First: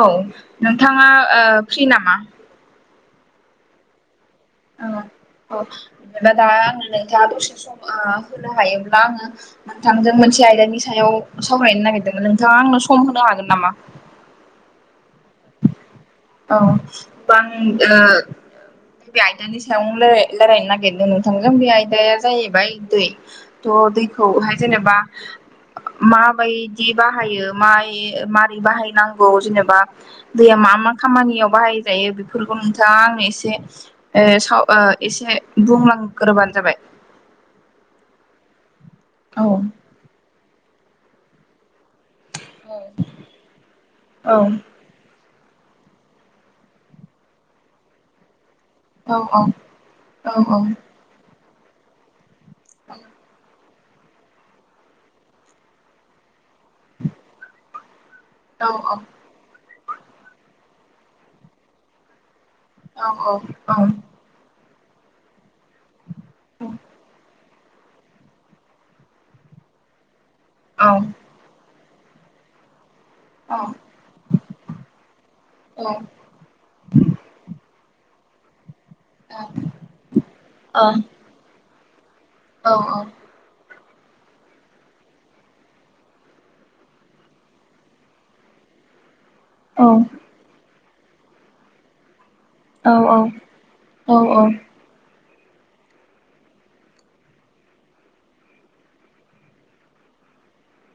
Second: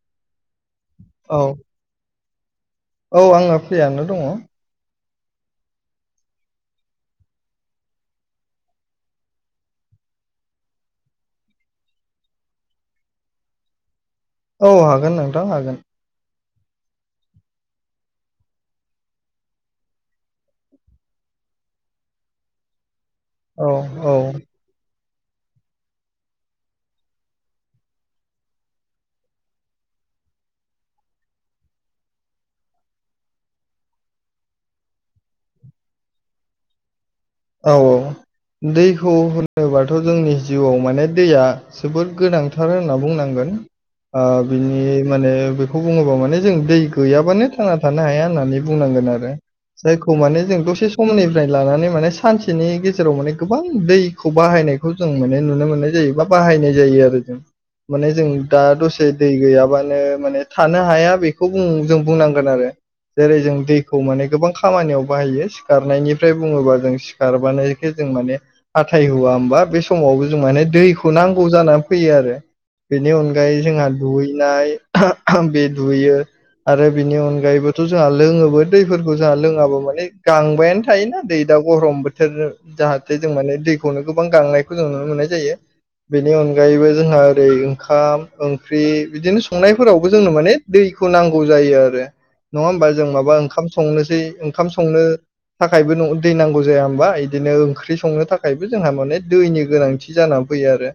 औ नोंथाङा ओ औ फ्रि नामा औ आङो फ्रियानो दङ औ औ नोथां दा आङो नोंथाङा दसे सम ओ होनो हायोब्ला आङो नोंथांजों मोनसे आयदानि सायाव सावरायनो नागिरदोंमोन नोंथाङा आंनो सम होनो हागोन नामा औ हागोन नोंथां हागोन औ बां ओ बे आयदानि सायावनो रायलाय रायलायनो नागिरदों नोंथांजों बे आयदाया जाहैबाय दै औ थ औ दैखौहाय जेनेबा माबायदि बाहायो मायो मारै बाहायनांगौ जेनेबा दैया मा मा खामानियाव बाहायजायो बेफोरखौ नोंथाङा आंनो एसे ओ साव ओ एसे बुंलां ग्रोबानो जाबाय औ औ दैखौ औ होनोबाथ जोंनि जिउआव माने दैया जोबोद गोनांथार होनना बुंनांगोन ओ औ बिनि माने बेखौ बुङोबा माने जों दै गैयाबानो थांना थानो हाया होननानै बुंनांगोन औ आरो जायखौ औ माने जों दसे समनिफ्राय लानानै माने सानसेनि गेजेराव माने गोबां दैखौ बाहायनायखौ जों माने नुनो मोननाय जायो बा बाहायनाय जायो आरो जों माने जों दा दसे दै गैयाबानो माने थानो हाया बेखौ बुं जों बुंनां गोन आरो औ जेरै औ जों दैखौ माने गोबां खामानियाव बाहायो सिखारनायनिफ्राय बुङोबा जों बानोखि जों माने हाथाय हुआ होमबा बे समावबो जों माने दैखौ औ नांगौ जानानै फैयो आरो बेनि अनगायै जोंहा दुगैनाय बे औ दुयो आरो बिनि अनगायैबोथ जोंहा लि लोङोबो दैफोरखौ जाहा लोङाबा माने गांबायानो थायोना दै दा गरम बो थोर जाहाथे जों माने दैखौनो गोबां गांनायखौ जों नुनो मोननाय जायो। बेनि अनगायैबो जोंहा ओरै ओंखाम ओंख्रि बिदिनो संनायफोरावबो जोंनो माने दैखौ नांगौ जायो आरो नङा होमबा जों माबा ओंखाम संनोसै ओंखाम संनो थाखायबो दै नांगौ जाया होमबा बिदिनो ओंख्रि संनो थाखायबो जोंहा माने दैनि गोनांथि जाना फैयो आरो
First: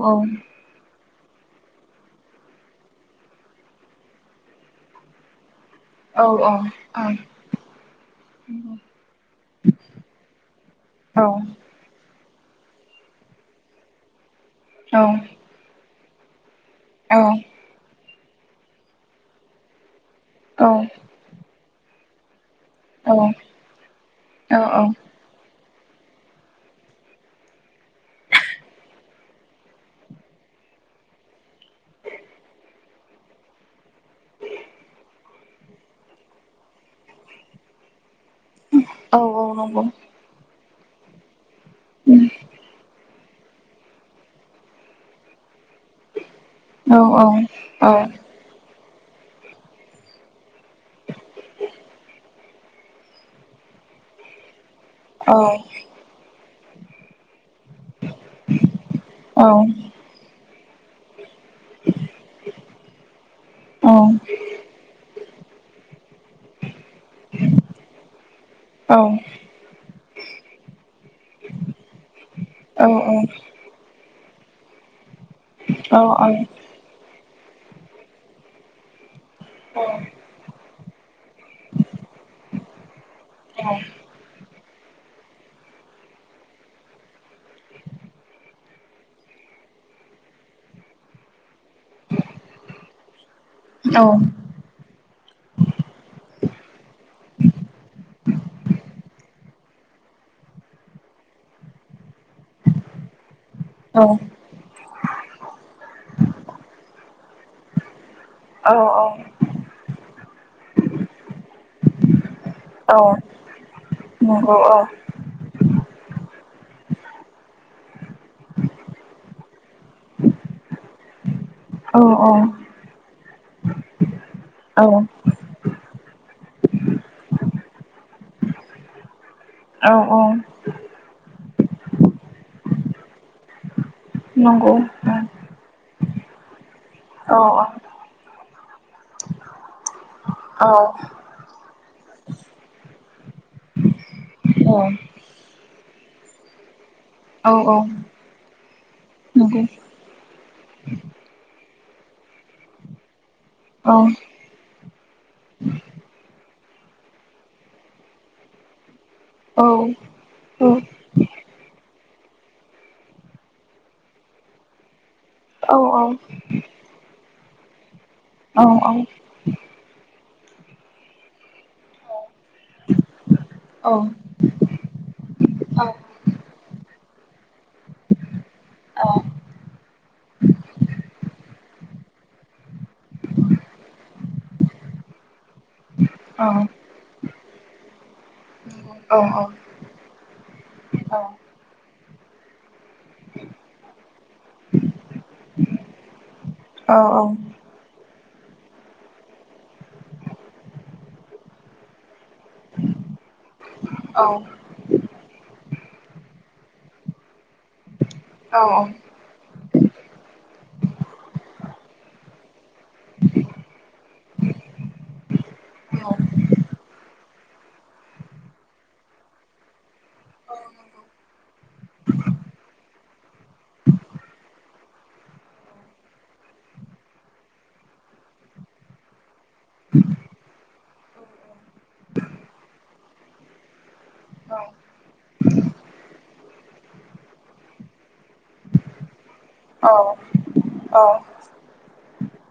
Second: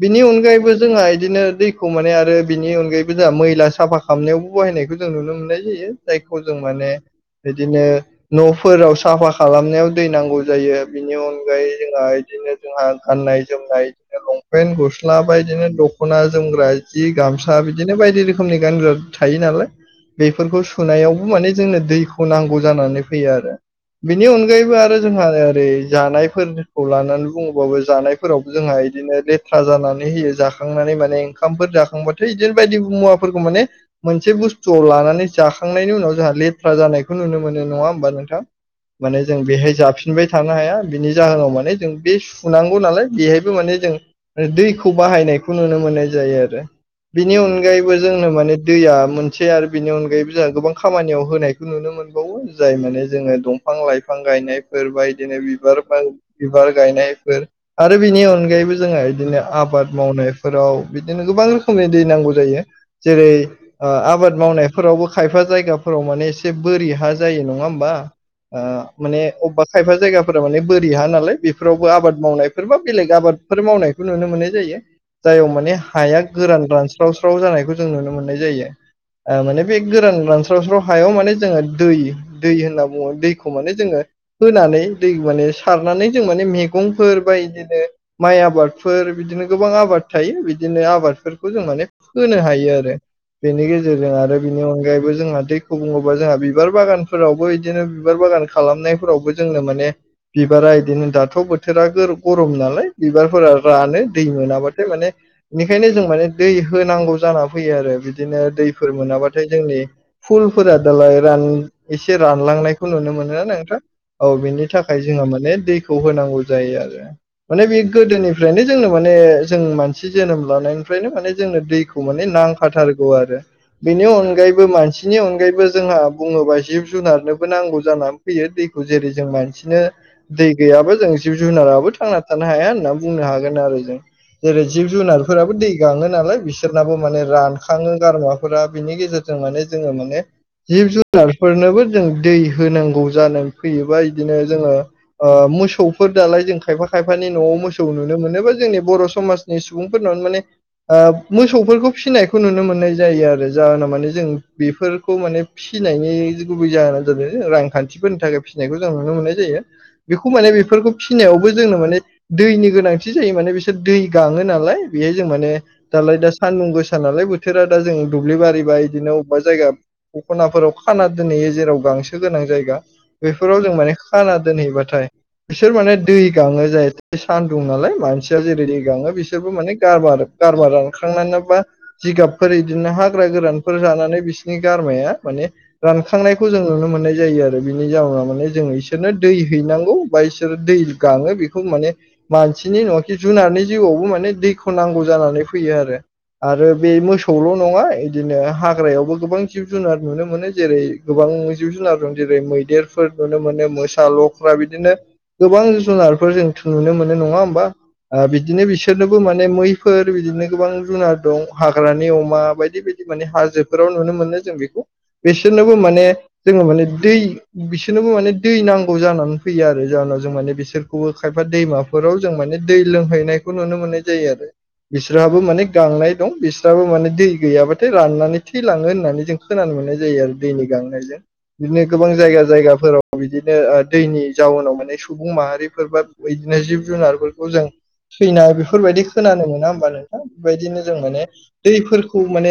बिनि अनगायैबो जोंहा इदिनो दैखौ माने आरो बिनि अनगायैबो जोंहा मैला साफा खालामनायावबो बाहायनायखौ जों नुनो मोननाय जायो जायखौ जों माने बिदिनो नफोराव साफा खालामनायाव दै नांगौ जायो बिनि अनगायै जोंहा इदिनो जोंहा गाननाय जोमनाय इदिनो लं पेन गस्ला बा इदिनो दखना जोमग्रा जि गामसा बिदिनो बायदि रोखोम खोमनि गानग्रा थायो नालाय बेफोरखौ सुनायावबो माने जोंनो दैखौ नांगौ जानानै फैयो आरो बिनि औ अनगायैबो आरो जोंहा ओरै जानायफोरखौ लानानै बुङोबाबो जानायफोरावबो जोंहा इदिनो लेथ्रा जानानै होयो। जाखांनानै माने ओंखामफोर जाखांबाथाय इदिनो बायदि मुवाफोरखौ माने मोनसे बुस्थुआव लानानै जाखांनायनि उनाव जोंहा लेथ्रा जानायखौ नुनो मोनो नङा होमबा नोंथां औ माने जों बेहाय नंगौ जाब थानो हाया बिनि जाहोनाव माने जों बे सुनांगौ नालाय बेहाय बो माने जों दैखौ बाहायनाय खौ नुनो मोननाय जायो। आरो औ बिनि अनगायैबो जोंनो माने दैया मोनसे आरो बिनि अनगायैबो जोंहा गोबां खामानियाव होनायखौ नुनो मोनबावो जाय माने जोङो दंफां लाइफां बिफां गायनायफोर बा इदिनो बिबार बार बिबार गायनायफोर आरो बिनि अनगायैबो जोंहा इदिनो आबाद मावनायफोराव बिदिनो गोबां रोखोमनि दै नांगौ जायो जेरै ओ आबाद मावनायफोरावबो खायफा जायगाफोराव माने एसे बोरि हा जायो नङा होनबा ओ माने अबबा जायगाफोरा माने बोरि हा नालाय बेफोरावबो आबाद मावनायफोर बा बेलेग आबादफोर मावनाय बो नुनो मोननाय जायो जायाव माने हाया गोरान रानस्रावस्रा [unintelligible] जानायखौ जों नुनो मोननाय जायो। आ माने बे गोरान रानस्रावस्राव हायाव माने जोङो दै-दै होनना बुङो दैखौ माने जोङो नानै दै माने सारनानै जों माने मेगंफोर बा इदिनो माय आबादफोर बिदिनो गो गोबां आबाद थायो बिदिनो आबादफोरखौ जों माने फोनो हायो आरो। बेनि गेजेरजों आरो बिनि अनगायैबो जोंहा दैखौ बुङोबा जोंहा बिबार बागानफोरावबो इदिनो बिबार बा गान खालामनाय। जोंनो माने बिबारा इदिनो दाथ' बोथोरा गोर-गरम नालाय बिबारफोरा रानो दै मोनाब्लाथाय माने बेनिखायनो जों माने दै होनांगौ जाना फैयो आरो बिदिनो दै दैफोर मोनाबाथाय जोंनि फुलफोरा दालाय रान एसे रानलांनायखौ नुनो मोनो ना नोंथां। औ बिनि थाखाय जोङो माने दैखौ होनां गौ जायो आरो। माने बे गोदोनिफ्रायनो जोंनो माने जों मानसि जोनोम लानायनिफ्रायनो माने जोंनो दैखौ माने नांखाथारगौ आरो। बेनि अनगायैबो मानसिनि अनगायैबो जोंहा बुङोबा जिब-जुनारनोबो नांगौ जाना फैयो दैखौ जेरै जों मानसिनो दै गैयाबा जों जिब-जुनाराबो थांना थानो हाया होनना बुंनो हागोन आरो जों जेरै जिब-जुनारफोराबो दै गाङो नालाय बि सोरनाबो माने रानखांङो गारमाफोरा बिनि गेजेरजों माने जोङो माने जिब-जुनारफोरनोबो जों दै होनांगौ जाना फैयो बा इदिनो जोङो ओ मोसौफोर दालाय जों खायफा खायफानि न'आव मोसौ नुनो मोनो बा जोंनि बर' समाजनि सुबुंफोरनाव माने ओ मोसौफोरखौ फिसिनायखौ नुनो मोननाय जायो आरो जोहोना माने जों बेफोरखौ माने फिनायनि गुबै जाहोना जादों रांखान्थिफोरनि थाखाय फिसिनायखौ जों नुनो मोननाय जायो बेखौ माने बेफोरखौ फिसिनायावबो जोंनो माने दैनि गोनांथि जायो माने बिसोर दै गाङो नालाय बेहाय जों माने दालाय दा सानदुं गोसा नालाय बोथोरा दा जों दुब्लि बारिबा बिदिनो अबेबा जायगा दख'नाफोराव खाना दोनहैयो जेराव गांसो गोनां जायगा। बेफोराव जों माने खाना दोनहैबाथाय बिसोर माने दै गाङो जाहै सान्दुं नालाय मानसिया जेरै दै गाङो बिसोरबो माने गारमा गारमा रानखांनानै बा जिगाबफोरै बिदिनो हाग्रा गोरानफोर जानानै बिसोरनि गारमाया माने रानखांनायखौ जों नुनो मोननाय जायो आरो। [unintelligible] जों इसोरनो दै हैनांगौ बा इसोरो दै गाङो बेखौ माने मानसि [unintelligible] जुनारनि जिउआवबो माने दैखौ नांगौ जानानै फैयो आरो। आरो बे मोसौल' नङा दिनो हाग्रायावबो गोबां जिब-जुनार नुनो मोनो जेरै गोबां जिब-जुनार दं जेरै देरफोर नुनो मोनो मोसा, लख्रा, बिदिनो गोबां जुनारफोर जों नुनो मोनो नङा होमबा? ओ बिदिनो बिसोरनोबो माने मैफोर बिदिनो गोबां जुनार दं हाग्रानि अमा बाय दि बायदि माने हाजोफोराव नुनो मोनो जों बेखौ बिसोरनोबो माने जोङो माने दै बिसोरनोबो माने दै नां गौ जानानै फैयो आरो जाहोनाव जों माने बिसोरखौबो खायफा दैमाफोराव जों माने दै लोंहैनायखौ नुनो मोन नाय जायो आरो। बिसोरहाबो माने गांनाय दं बिसोरहाबो माने दै गैयाबाथाय राननानै थैलाङो होननानै जों खोनानो मोननाय जायो आरो दैनि गांनायजों। बिदिनो गोबां जायगा जायगाफोराव बिदिनो ओ दैनि जाउनाव माने सुबुं माहारि फोर बा बिदिनो जिब जुनारफोरखौ जों थैनाय बेफोरबायदि खोनानो मोना होमबा नोंथां? बेबायदिनो जों माने दैफोर खौ माने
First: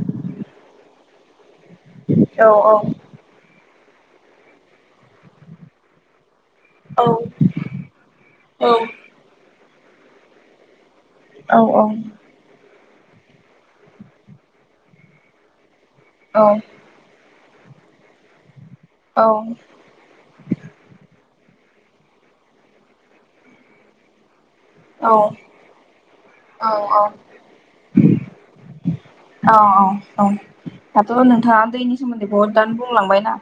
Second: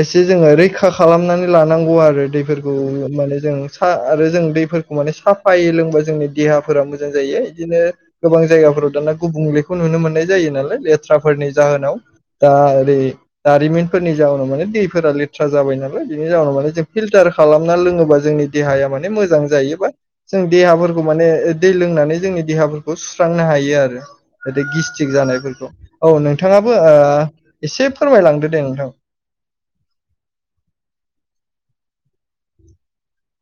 एसे जोङो रैखा खालामनानै लानांगौ आरो दैफोरखौ माने जों सा आरो जों दैफोरखौ माने साफायै लोंबा जोंनि देहा फोरा मोजां जायो इदिनो गोबां जायगाफोराव दाना गुबुंलेखौ नुनो मोननाय जायो नालाय ले थ्राफोरनि जाहोनाव दा ओरै दारिमिनफोरनि जाहोनाव माने दैफोरा लेथ्रा जाबाय ना लाय, बिनि जाउनाव औ माने जों फिल्टार खालामना लोङोबा जोंनि देहाया औ मोजां जायोबा जों देहाफोरखौ माने दै लोंनानै जोंनि देहाफोरखौ सुस्रांनो हायो आरो बि गिस्टिक जानायफोरखौ औ नों औ थाङाबो औ एसे फोरमायलांदो दे नोंथां। औ औ औ दाथ' नोंथाङा दैनि सोमोन्दै बहुदानो बुंलांबाय ना?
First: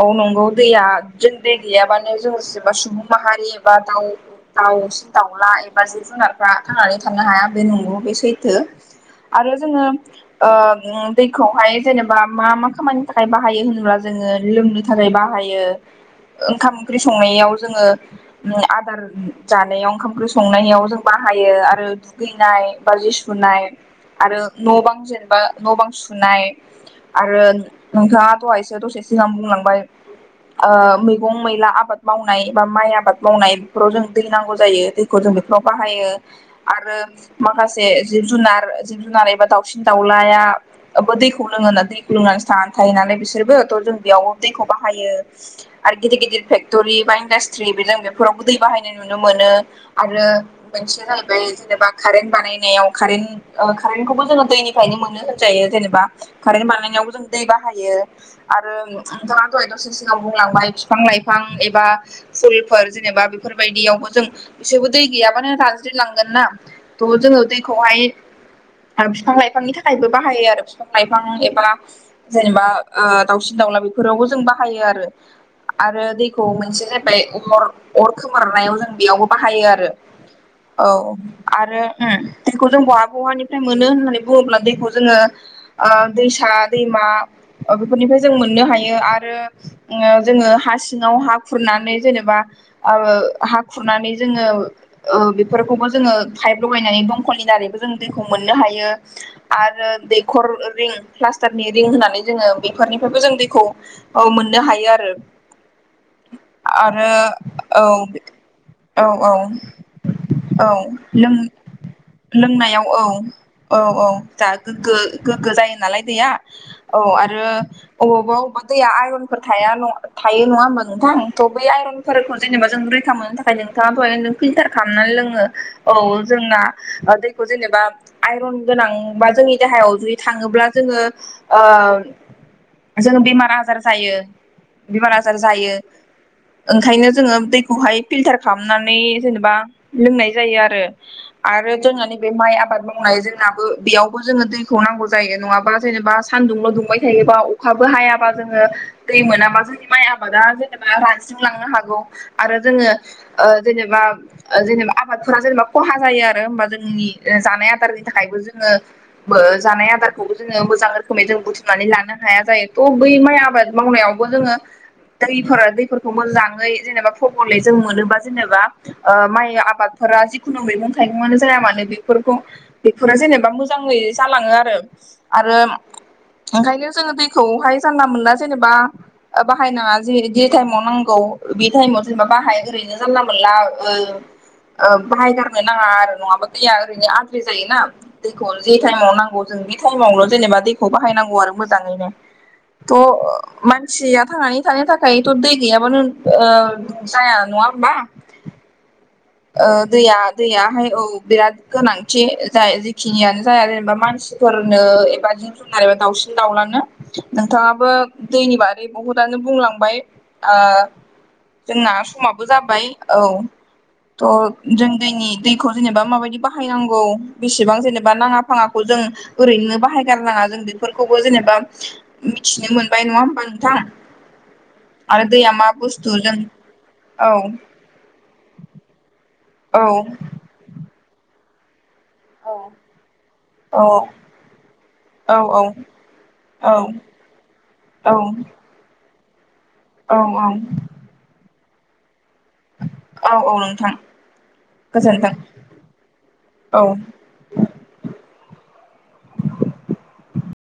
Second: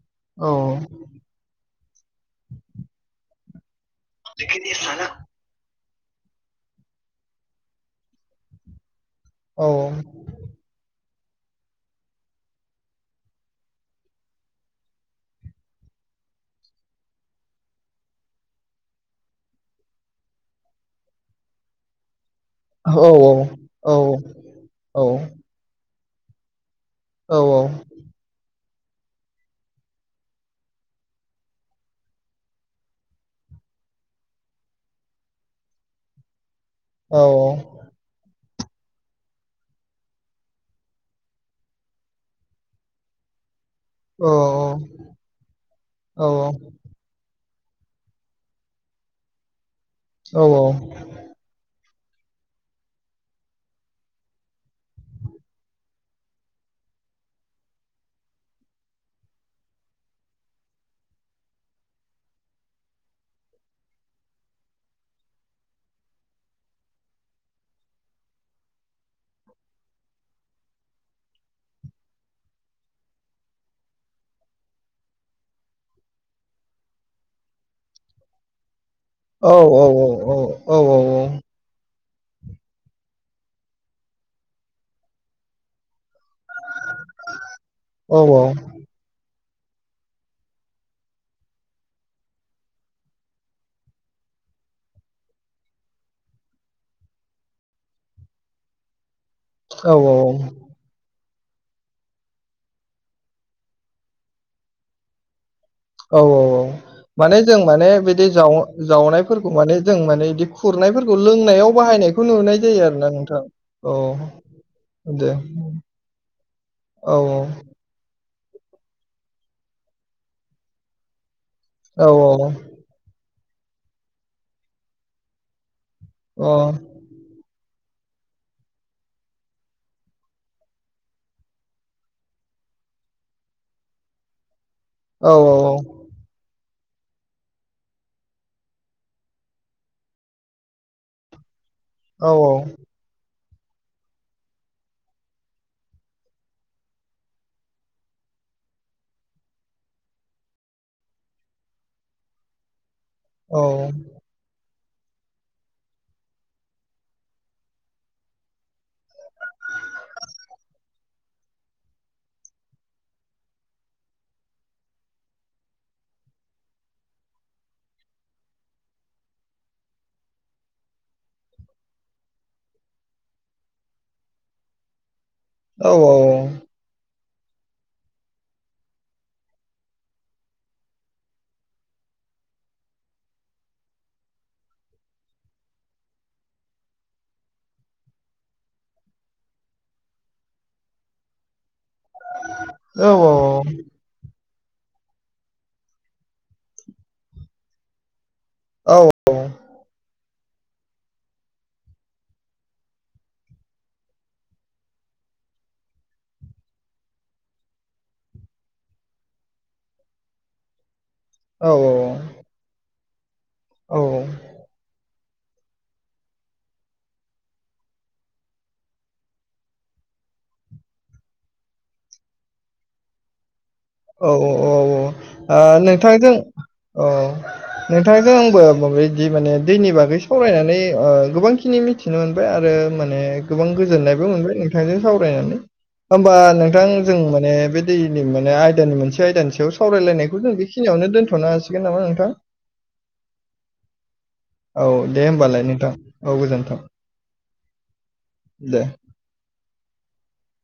औ नंगौ औ दैया जों गैयाबानो जों जेनेबा सुबुं माहारि एबा दाउ औ दाउसिन दाउला एबा जिब जुनारफ्रा थांनानै थानो हाया, बे नंगौ बे सैथो। आरो जोङो ओ उम दैखौहाय जेनेबा मा मा खामानिनि थाखाय बाहायो होनोब्ला जोङो लोंनो थाखाय बाहायो ओंखाम ओंख्रि संनायाव जोङो आदार जानायाव, ओंखाम ओंख्रि संनायाव जों बा हायो आरो दुगैनाय बा जि सुनाय आरो न' बां जेनेबा न' बां सुनाय आरो नोंथाङा दहायसो दसे सिगां बुंलांबाय ओ मैगं मैला, आबाद मावनाय बा माइ आबाद मावनाय बेफोराव जों दै नांगौ जायो। दैखौ जों बेफ्राव बाहायो आरो माखासे जिब जुनार जिब जुनार एबा दाउसिन दाउलाया बो दैखौ लोङो ना, दैखौ लोंनानैसो थानानै थायो नालाय बिसोरबो थ' जों बेयाव दैखौ बाहायो आरो गिदिर गिदिर फेक्ट'रि बा इन्दास ट्री दै बे जों बेफोरावबो दै बाहायनाय नुनो मोनो आरो मोनसे जेनेबा कारेन्ट बानायनायाव कारेन्ट ओ कारेन्टखौबो जोङो दैनिफ्रायनो मोननो होनजायो जेनेबा कारेन्ट बानायनायावबो जों दै बाहायो आरो नोंथाङा दहाय दसे सिगां बुंलांबाय बिफां लाइफां एबा फुलफोर जेनेबा बेफोरबायदियावबो जों बिसोरबो दै गैयाबानो रानज्रिंलां गोन ना? थ' जोङो दैखौहाय ओ फिफां लाइफांनि थाखायबो बाहायो आरो फिफां लाइफां एबा जेनेबा ओ दावसिन दाव ला बेफोरावबो जों बाहायो आरो। आरो दैखौ मोनसे जाहैबाय अर अर खोमोरनायाव जों बेयावबो औ बाहायो आरो औ, आरो उम दैखौ जों बहा बहानिफ्राय मोनो होननानै बुङोब्ला दैखौ जोङो ओ दैसा दैमा ओ बेफोरनिफ्राय जों मोननो हायो आरो जोङो हा सिङाव हा खुरनानै जेनेबा ओ हा खुरनानै जोङो ओ बेफोरखौबो जोङो पाइप लगायनानै दंखलनि दारैबो जों दैखौ मोननो हायो, आरो औ दैखर रिं प्लास्टारनि रिं होनानै जोङो बेफोरनिफ्रायबो जों दैखौ औ मोननो हायो आरो। औ औ औ आरो माने जों औ माने बिदि औ औ जाव-जावनायफोरखौ माने जों माने बिदि औ खुरनायफोरखौ लों लोंनायाव बाहायनायखौ नुनाय जायो लोंनायाव आरो औ ना नोंथां औ औ दे गोगो जायो नालाय दैया औ आरो अबावबा दैया आइरनफोर थाया थायो नङा होमबा नोंथां थ' बै औ आइरनफोरखौ जेनेबा जों रैखा मोननो थाखाय ओमफ्राय नोंथाङाबो नों फिल्टार खालामनानै लोङो औ औ जोंना दैखौ जेनेबा आइरन गोनां बा जोंनि देहायाव जुदि थाङोब्ला जोङो ओ जों बेमार आजार जायो बेमार औ आजार जायो ओंखायनो जोङो दैखौहाय फिलटार खालामनानै जेनेबा लोंनाय जायो आरो आरो जोंहा नैबे अ औ माइ आबाद मावनाय जों जोंनाबो बेयावबो जोङो दैखौ नांगौ जायो नङाबा जेनेबा सानदुंल' दुंबाय थायोबा अखाबो हायाबा जोङो दै मोनाबा जोंनि माइ आबादा जेनेबा रानज्रिंलांनो हागौ आरो जोङो ओ औ जेनेबा जेनेबा आबादफोरा जेनेबा खहा जायो आरो होमबा जोंनि जानाय आदारनि थाखायबो जोङो जानाय आदारखौबो जोङो मोजां रोखोमै जों बुथुमनानै लानो हाया जायो थ' बै माइ आबाद मावनायावबो जोङो दैफोर दैफोरखौ मोजाङै जेनेबा फबले जों मोनोबा जेनेबा ओ माइ आबादफोरा जिखुनु मैगं थाइगंङानो जाया मानो बेफोरखौ बेफोरो जेनेबा मोजाङै जालाङो आरो आरो औ औ ओंखायनो जोंङो दै खौहाय जानला मोना जेनेबा। ओ बाहायनाङा जे टाइमाव नांगौ बे टाइमाव जेनेबा बाहाय ओरैनो जानला मोनला औ ओ बाहाय गारनो नाङा आरो नङाबा दैया ओरैनो आद्रि जायोना दैखौ जि टाइमाव नांगौ जों बे टाइमावल' जेनेब दैखौ बाहायनांगौ आरो मो जाङैनो थ औ मानसिया थांनानै थानो थाखायथ' दै गैयाबानो ओ जाया नङा होमबा। औ औ ओ दैया दैयाहाय औ बिराद गोनांथि जाय जिखिनियानो जाया जेनेबा मानसिफोरनो एबा जिब जुनारा दाउसिन दाउलानो नोंथांङाबो दैनि बागै बुहुदआनो बुंलांबाय। ओ औ जोंना समाबो जाबाय औ। थ' जों जोंनि दैखौ जेनेबा माबायदि बाहायनांगौ बेसेबां जेनेबा नाङा फाङाखौ जों ओरैनो बाहायगारनाङा जों बेफोरखौबो जेनेबा मिथिनो मोनबाय नङा होमबा। नोंथां औ औ औ औ औ ओ आरो दैया मा बुस्थु जों नोंथांजों औ नोंथांजों आंबो माबा जि माने औ दैनि बागै सावरायनानै गोबांखिनि मि थिनो मोनबाय औ आरो माने गोबां औ गोजोननायबो मोनबाय नोंथांजों औ सावरायनानै। होमबा नोंथां औ जों माने बे दैनि माने आइ मोनसे आयदानि सायाव औ सावरायलायनायखौ जों बेखिनियावनो दोनथ'नो हासिगोन नामा नोंथां। औ औ नोंथां। औ दे गोजोनथों होमबालाय नोंथां औ गोजोनथों। औ दे। [inaudible]